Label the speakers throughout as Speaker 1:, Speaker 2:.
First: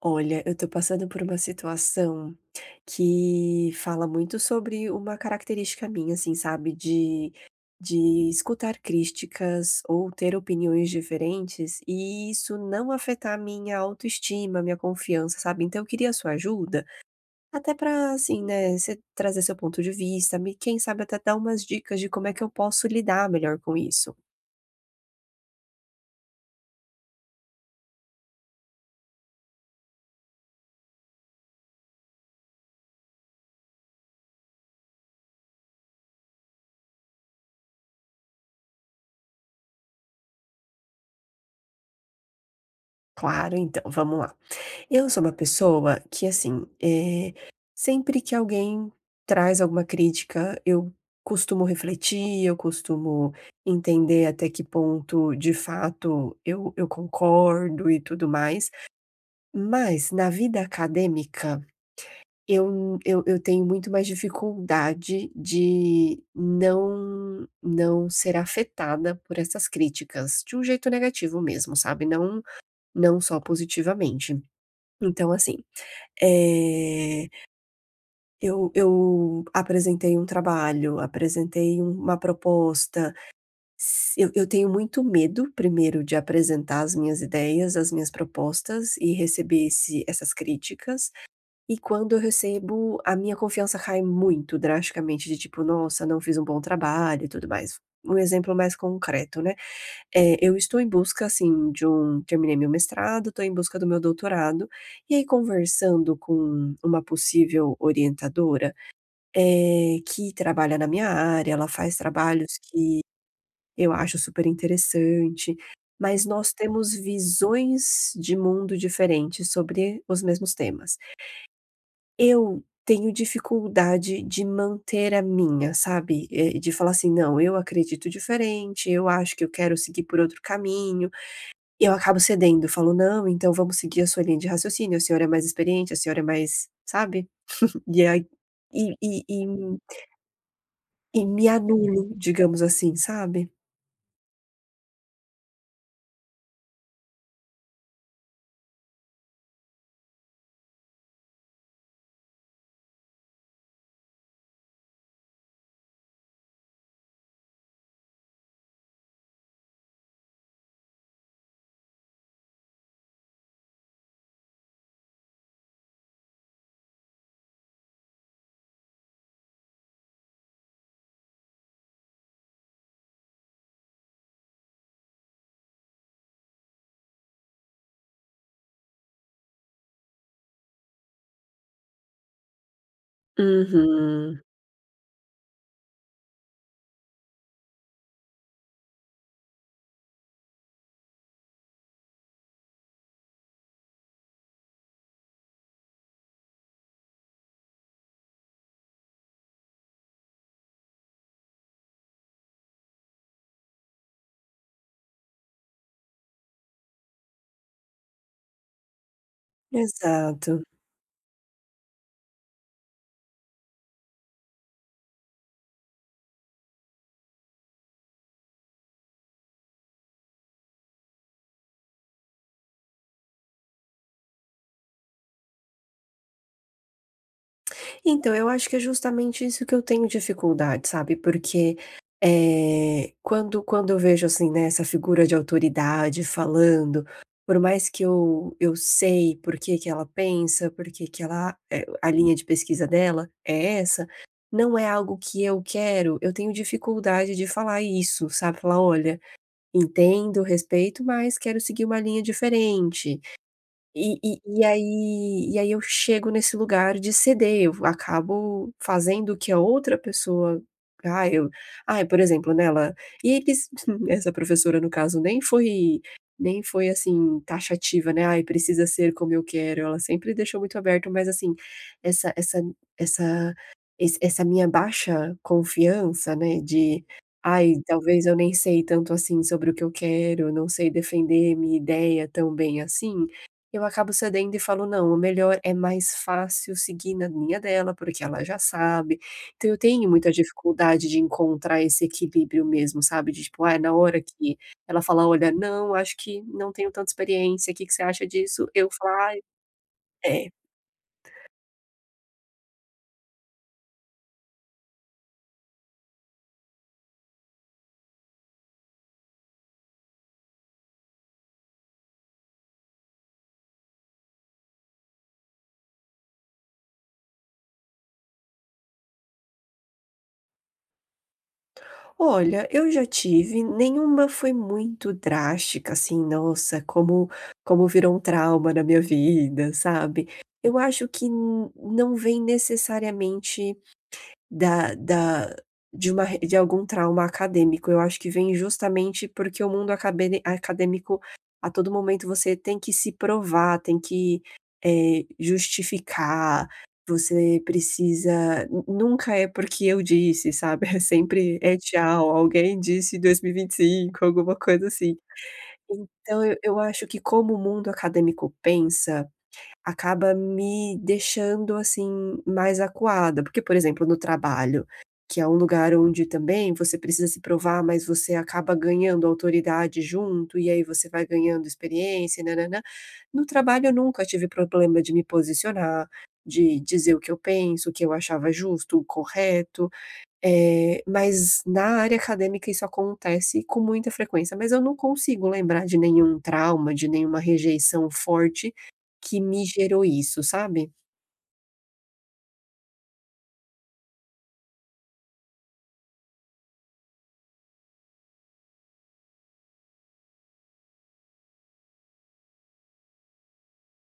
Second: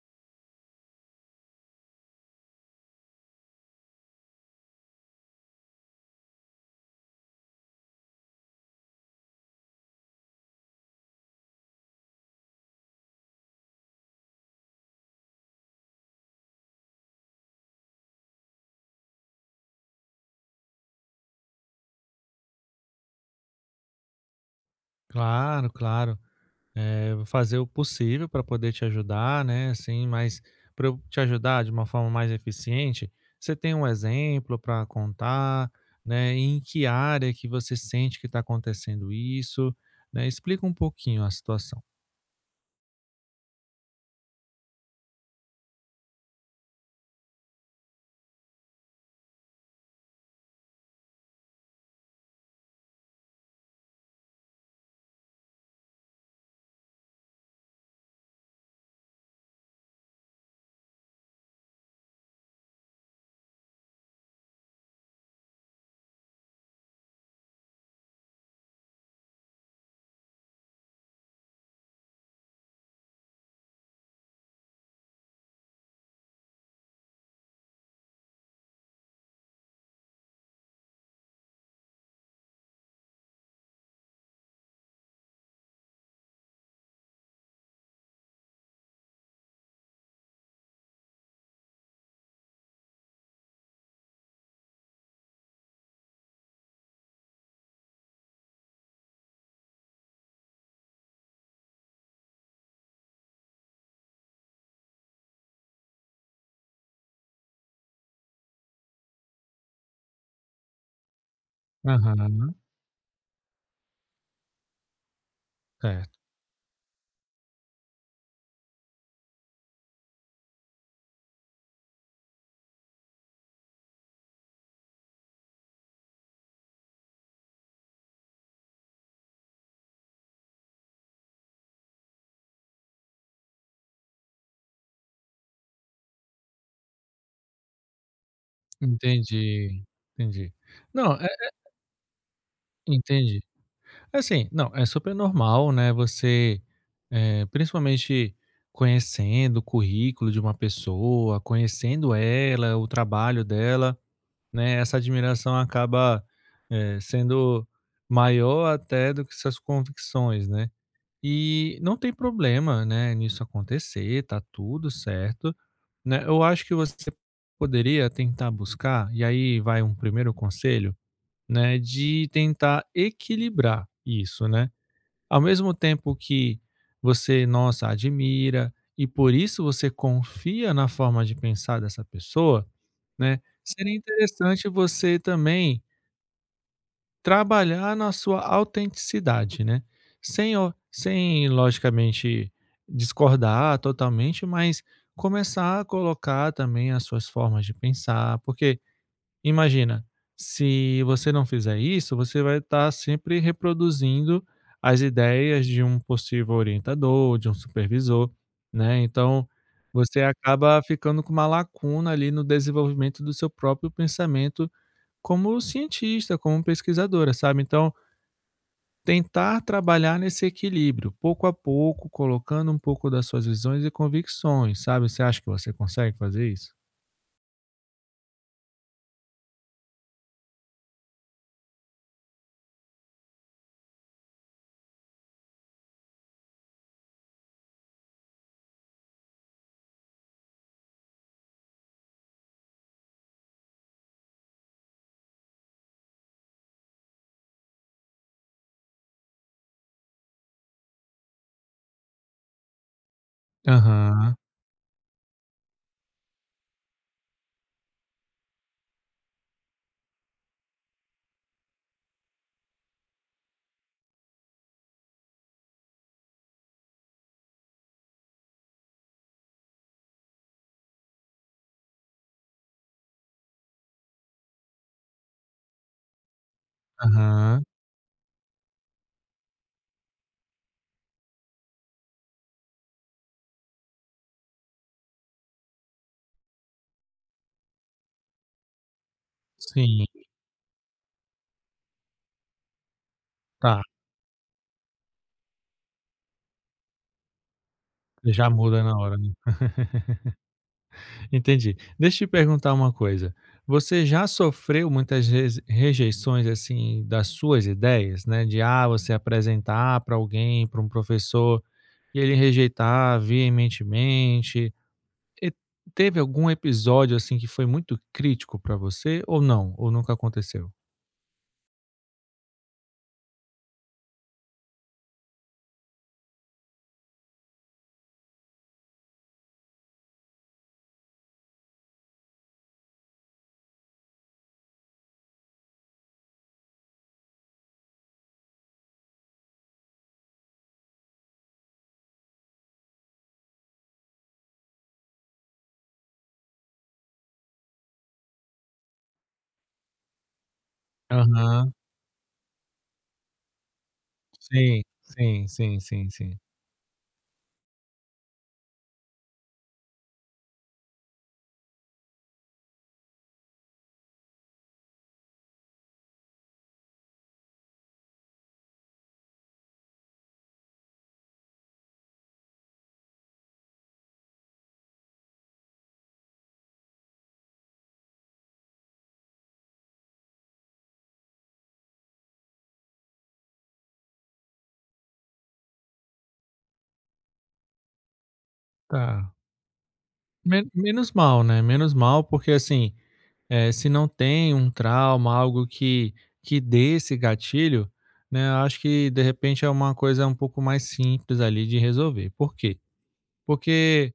Speaker 1: Olha, eu tô passando por uma situação que fala muito sobre uma característica minha, assim, sabe, de escutar críticas ou ter opiniões diferentes e isso não afetar minha autoestima, minha confiança, sabe? Então eu queria sua ajuda, até pra, assim, né, você trazer seu ponto de vista, me, quem sabe até dar umas dicas de como é que eu posso lidar melhor com isso.
Speaker 2: Claro, claro. Vou fazer o possível para poder te ajudar, né? Assim, mas para eu te ajudar de uma forma mais eficiente, você tem um exemplo para contar, né? Em que área que você sente que está acontecendo isso, né? Explica um pouquinho a situação.
Speaker 1: Claro, então, vamos lá. Eu sou uma pessoa que, assim, sempre que alguém traz alguma crítica, eu costumo refletir, eu costumo entender até que ponto, de fato, eu concordo e tudo mais. Mas na vida acadêmica, eu tenho muito mais dificuldade de não ser afetada por essas críticas, de um jeito negativo mesmo, sabe? Não, não só positivamente. Então, assim. Eh, eu apresentei um trabalho, apresentei uma proposta. Se eu tenho muito medo, primeiro, de apresentar as minhas ideias, as minhas propostas e receber esse essas críticas. E quando eu recebo, a minha confiança cai muito drasticamente, de tipo: "Nossa, não fiz um bom trabalho", e tudo mais. Um exemplo mais concreto, né? É, eu estou em busca, assim, de um terminei meu mestrado, estou em busca do meu doutorado, e aí conversando com uma possível orientadora, que trabalha na minha área, ela faz
Speaker 2: Aham,
Speaker 1: trabalhos que eu acho super interessante,
Speaker 2: certo.
Speaker 1: mas nós temos visões de mundo diferentes sobre os mesmos temas. Eu tenho dificuldade de manter a minha, sabe? De falar assim: "Não, eu acredito diferente, eu acho que eu quero seguir por outro caminho". Eu acabo cedendo, falo: "Não, então vamos seguir a sua linha de raciocínio, a senhora é mais experiente, a senhora é mais", sabe? E aí e
Speaker 2: Entendi, entendi. Não,
Speaker 1: E
Speaker 2: é,
Speaker 1: me anulo, digamos assim,
Speaker 2: entendi.
Speaker 1: sabe?
Speaker 2: Assim, não, é super normal, né, você, principalmente conhecendo o currículo de uma pessoa, conhecendo ela, o trabalho dela, né, essa admiração acaba, sendo maior até do que suas convicções, né. E não tem problema, né, nisso acontecer, tá tudo certo, né. Eu acho que você poderia tentar buscar, e aí vai um primeiro conselho, né, de tentar equilibrar isso, né. Ao mesmo tempo que você, nossa, admira e por isso você confia na forma de pensar dessa pessoa, né, seria
Speaker 1: Uhum.
Speaker 2: interessante você também trabalhar na sua autenticidade, né? Sem, sem logicamente discordar totalmente, mas começar a colocar também as suas formas de pensar, porque imagina, se você não fizer isso, você vai estar sempre reproduzindo as ideias de um possível orientador, de um supervisor, né. Então, você
Speaker 1: Exato.
Speaker 2: acaba ficando com uma lacuna ali no desenvolvimento do seu próprio pensamento como cientista, como pesquisadora, sabe. Então, tentar trabalhar nesse equilíbrio, pouco a pouco, colocando um pouco das suas visões e convicções, sabe. Você acha que você consegue fazer isso?
Speaker 1: Então, eu acho que é justamente isso que eu tenho dificuldade, sabe, porque, quando eu vejo, assim, né, essa figura de autoridade falando, por mais que eu sei por que que ela pensa, por que que ela a linha de pesquisa dela é essa, não é algo que eu quero, eu tenho dificuldade de falar isso, sabe, falar: "Olha, entendo, respeito, mas quero seguir uma linha diferente". E
Speaker 2: Aham,
Speaker 1: e e aí e aí eu chego nesse lugar de ceder, eu acabo fazendo o que a outra pessoa ah, eu ah por exemplo, nela e eles essa professora, no caso, nem foi, assim, taxativa, né, "Ai, precisa ser como eu quero", ela sempre deixou muito aberto, mas, assim, essa essa essa essa minha baixa confiança, né, de:
Speaker 2: aham.
Speaker 1: "Ai, talvez eu nem sei tanto assim sobre o que eu quero, não sei defender minha ideia tão bem assim". Eu acabo cedendo e falo: "Não, o melhor é mais fácil seguir na linha dela, porque ela já sabe". Então eu
Speaker 2: Sim,
Speaker 1: tenho muita dificuldade de encontrar esse equilíbrio mesmo, sabe, de tipo, é
Speaker 2: tá.
Speaker 1: na hora que ela falar: "Olha, não, acho que não tenho tanta experiência, o que que você acha
Speaker 2: Já
Speaker 1: disso?",
Speaker 2: muda
Speaker 1: eu
Speaker 2: na
Speaker 1: falo
Speaker 2: hora, né.
Speaker 1: "Ai". É.
Speaker 2: Entendi. Deixa eu te perguntar uma coisa, você já sofreu muitas reze rejeições, assim, das suas ideias, né, de, ah, você apresentar para alguém, para um professor, e ele rejeitar veementemente. E teve algum episódio, assim, que foi muito crítico para você ou não? Ou nunca aconteceu?
Speaker 1: Olha, eu já tive, nenhuma foi muito drástica, assim, nossa, como virou um trauma na minha vida, sabe. Eu acho que n não vem necessariamente Da da de uma re de algum trauma acadêmico. Eu acho que vem justamente porque o mundo acabene acadêmico, a todo momento você tem que se provar, tem que, justificar, você precisa nu nunca é porque eu disse, sabe, é sempre
Speaker 2: Aham.
Speaker 1: é tchau, alguém disse em dois mil e vinte e cinco alguma
Speaker 2: Sim,
Speaker 1: coisa assim.
Speaker 2: sim, sim, sim, sim.
Speaker 1: Então eu acho que como o mundo acadêmico pensa acaba me deixando, assim, mais acuada. Porque, por exemplo, no trabalho, que é um lugar onde também você precisa se provar, mas você acaba ganhando autoridade junto, e aí você vai ganhando experiência, nã-nã-nã. No trabalho eu nunca tive problema de me posicionar, de dizer o que eu penso, o que eu achava justo, o correto. Mas na área acadêmica isso acontece com muita frequência, mas eu não consigo lembrar de nenhum trauma, de nenhuma rejeição forte
Speaker 2: Tá.
Speaker 1: que me gerou isso, sabe?
Speaker 2: Menos mal, né, menos mal, porque assim, é, se não tem um trauma, algo que dê esse gatilho, né, eu acho que de repente é uma coisa um pouco mais simples ali de resolver. Por quê? Porque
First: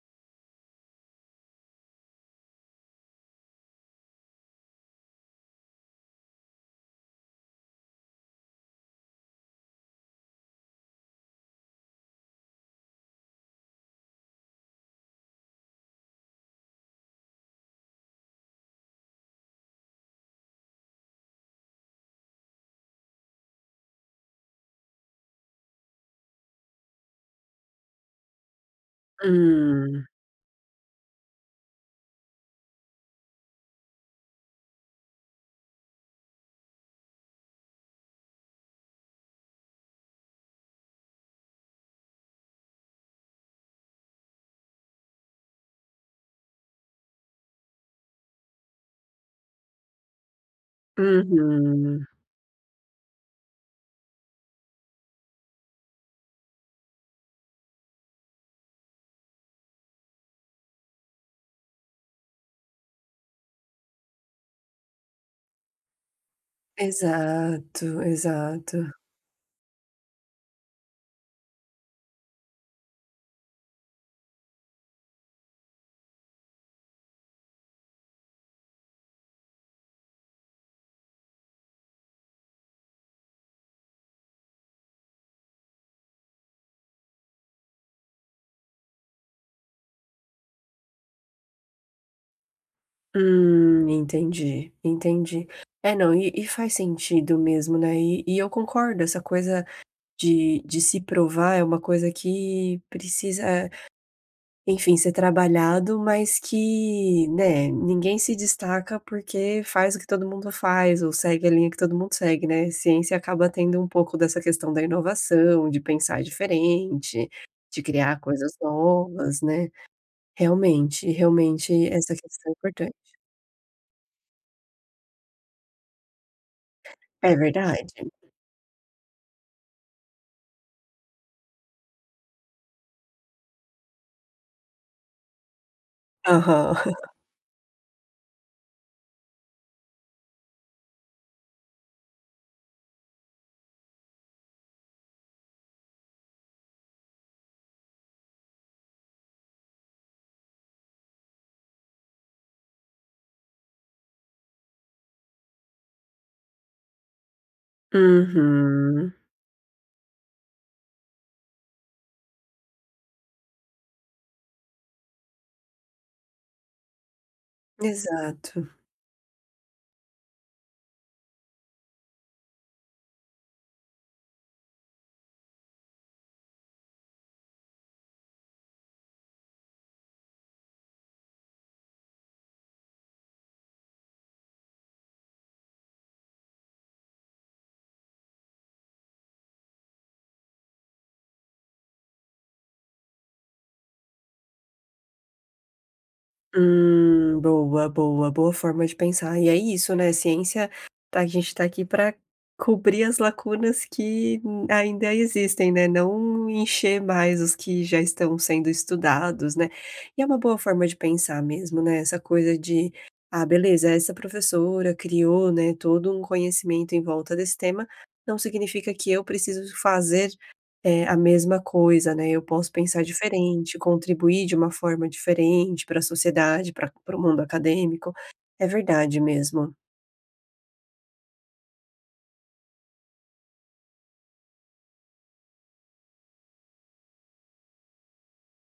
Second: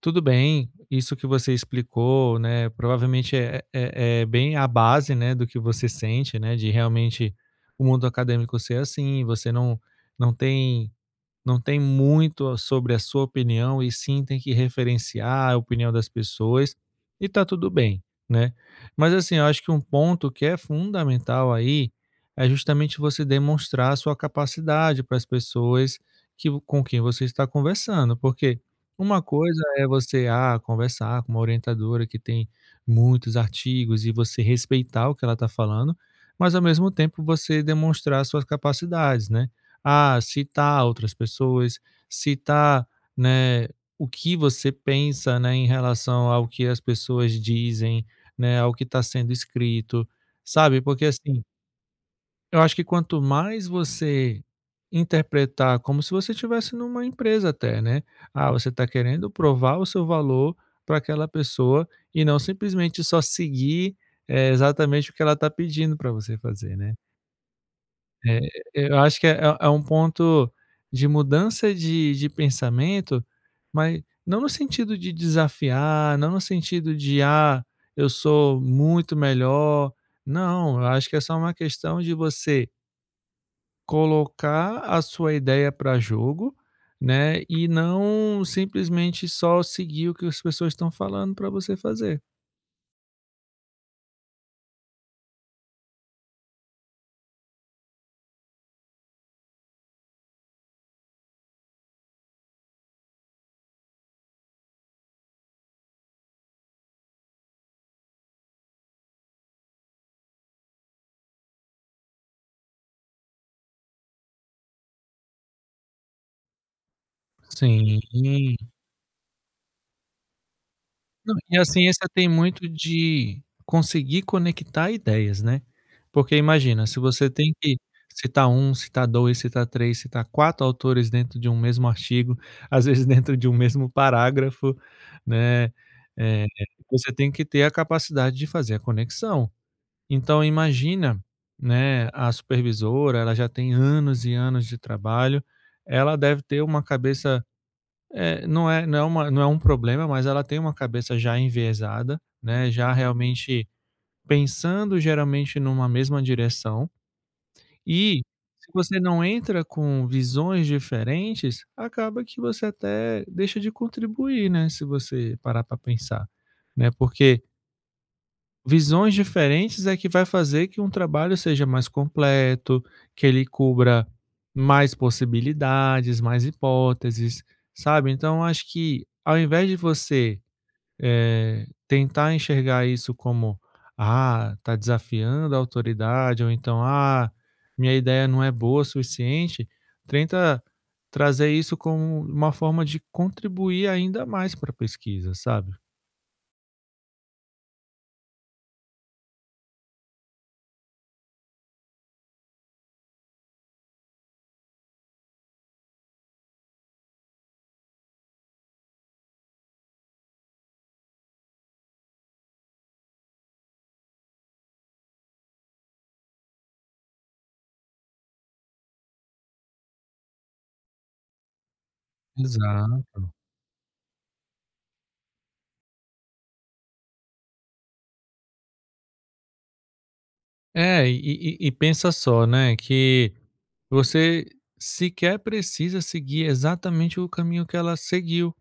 Speaker 2: tudo bem, isso que você explicou, né, provavelmente é, é, é bem a base, né, do que você sente, né, de realmente o mundo acadêmico ser assim, você não não tem não tem muito sobre a sua opinião e sim tem que referenciar a opinião das pessoas e tá tudo bem, né. Mas assim, eu acho que um ponto que é fundamental aí, é justamente você demonstrar a sua capacidade para as pessoas que com quem você está conversando, porque uma coisa é
Speaker 1: Hum,
Speaker 2: você, ah, conversar com uma orientadora que tem muitos artigos e você respeitar o que ela está falando, mas ao mesmo tempo você demonstrar suas capacidades, né. Ah, citar outras pessoas, citar, né, o que você pensa, né, em relação ao que as pessoas dizem, né, ao que está sendo escrito, sabe, porque assim,
Speaker 1: uhum.
Speaker 2: eu acho que quanto mais você interpretar como se você estivesse numa empresa até, né, ah, você está querendo provar o seu valor para aquela pessoa e não simplesmente só seguir, exatamente o que ela está pedindo para você fazer, né.
Speaker 1: Exato,
Speaker 2: É,
Speaker 1: exato.
Speaker 2: eu acho que é um ponto de mudança de pensamento, mas não no sentido de desafiar, não no sentido de: "Ah, eu sou muito melhor". Não, eu acho que é só uma questão de você colocar a sua ideia para jogo, né, e não simplesmente só seguir o que as pessoas estão falando para você fazer.
Speaker 1: Entendi, entendi. É, não, e faz sentido mesmo, né? E eu concordo, essa coisa de se provar é uma coisa que precisa enfim, ser trabalhado, mas que, né, ninguém se destaca porque faz o que todo mundo faz ou segue a linha que todo mundo segue, né. Ciência acaba tendo um pouco dessa questão da inovação, de pensar diferente, de
Speaker 2: Sim.
Speaker 1: criar coisas novas, né. Realmente,
Speaker 2: Não, e a
Speaker 1: realmente
Speaker 2: ciência
Speaker 1: essa
Speaker 2: tem
Speaker 1: questão é
Speaker 2: muito
Speaker 1: importante.
Speaker 2: de conseguir conectar ideias, né. Porque imagina, se você
Speaker 1: É
Speaker 2: tem que
Speaker 1: verdade.
Speaker 2: citar um, citar 2, citar 3, citar 4 autores dentro de um mesmo artigo, às vezes dentro de um mesmo parágrafo, né, eh,
Speaker 1: Aham.
Speaker 2: você tem que ter a capacidade de fazer a conexão. Então imagina, né, a supervisora, ela já tem anos e anos de trabalho, ela deve ter uma cabeça é, não é um problema, mas ela tem uma cabeça já enviesada, né, já realmente pensando geralmente numa mesma direção, e se você
Speaker 1: Uhum.
Speaker 2: não entra com visões diferentes, acaba que você até deixa de contribuir, né, se você parar para pensar, né, porque
Speaker 1: Exato.
Speaker 2: visões diferentes é que vai fazer que um trabalho seja mais completo, que ele cubra mais possibilidades, mais hipóteses, sabe? Então, acho que ao invés de você tentar enxergar isso como, ah, tá desafiando a autoridade, ou então, ah, minha ideia não é boa o suficiente, tenta trazer isso como uma forma de contribuir ainda mais para a pesquisa, sabe?
Speaker 1: Boa, boa, boa forma de pensar. E é isso, né? Ciência, tá, a gente tá aqui para cobrir as lacunas que ainda existem, né? Não encher mais os que já estão sendo estudados, né? E é uma boa forma de pensar mesmo, né? Essa coisa de, ah, beleza, essa professora criou, né, todo um conhecimento em volta desse tema, não significa que eu preciso fazer é a mesma coisa, né, eu posso pensar
Speaker 2: Exato.
Speaker 1: diferente, contribuir de uma forma diferente para a sociedade, para o mundo acadêmico. É verdade mesmo.
Speaker 2: É, e, e pensa só, né, que você sequer precisa seguir exatamente o caminho que ela seguiu,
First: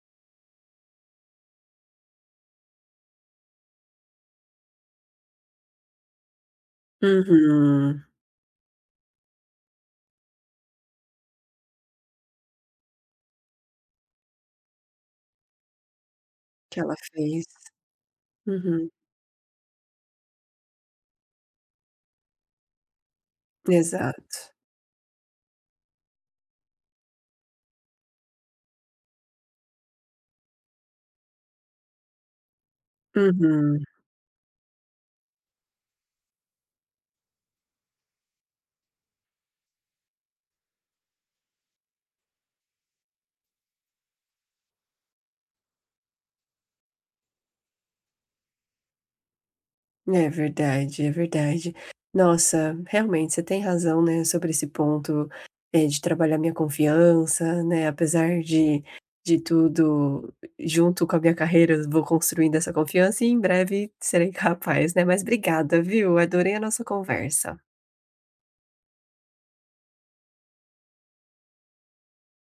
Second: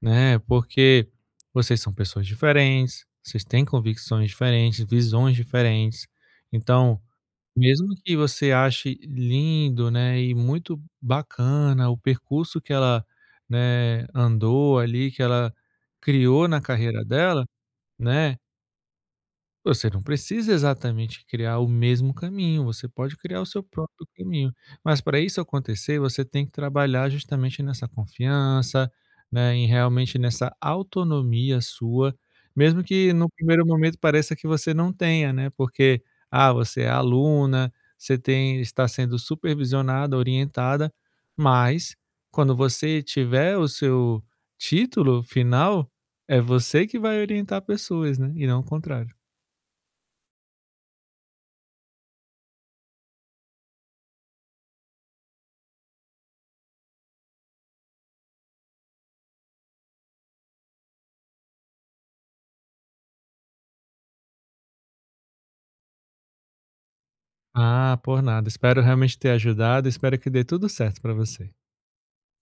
Speaker 2: né, porque vocês são pessoas diferentes, vocês têm convicções diferentes, visões diferentes. Então, mesmo
Speaker 1: Uhum.
Speaker 2: que você ache lindo, né, e muito bacana o percurso que ela, né, andou ali, que ela criou na
Speaker 1: Que ela
Speaker 2: carreira dela,
Speaker 1: fez.
Speaker 2: né,
Speaker 1: Uhum.
Speaker 2: você não precisa exatamente criar o mesmo caminho, você pode criar o seu próprio caminho.
Speaker 1: Exato.
Speaker 2: Mas para isso acontecer, você tem que trabalhar justamente nessa confiança, né, em realmente nessa autonomia sua, mesmo que no primeiro
Speaker 1: Uhum.
Speaker 2: momento pareça que você não tenha, né? Porque ah, você é aluna, você tem está sendo supervisionada, orientada, mas quando você tiver o seu título final, é você que vai orientar pessoas, né? E não o contrário.
Speaker 1: É verdade, é verdade. Nossa, realmente você tem razão, né, sobre esse ponto, de trabalhar minha confiança, né, apesar de tudo, junto com a minha carreira, eu vou construindo essa confiança e em breve serei capaz, né. Mas obrigada, viu, adorei a nossa conversa.
Speaker 2: Ah, por nada. Espero realmente ter ajudado. Espero que dê tudo certo para você.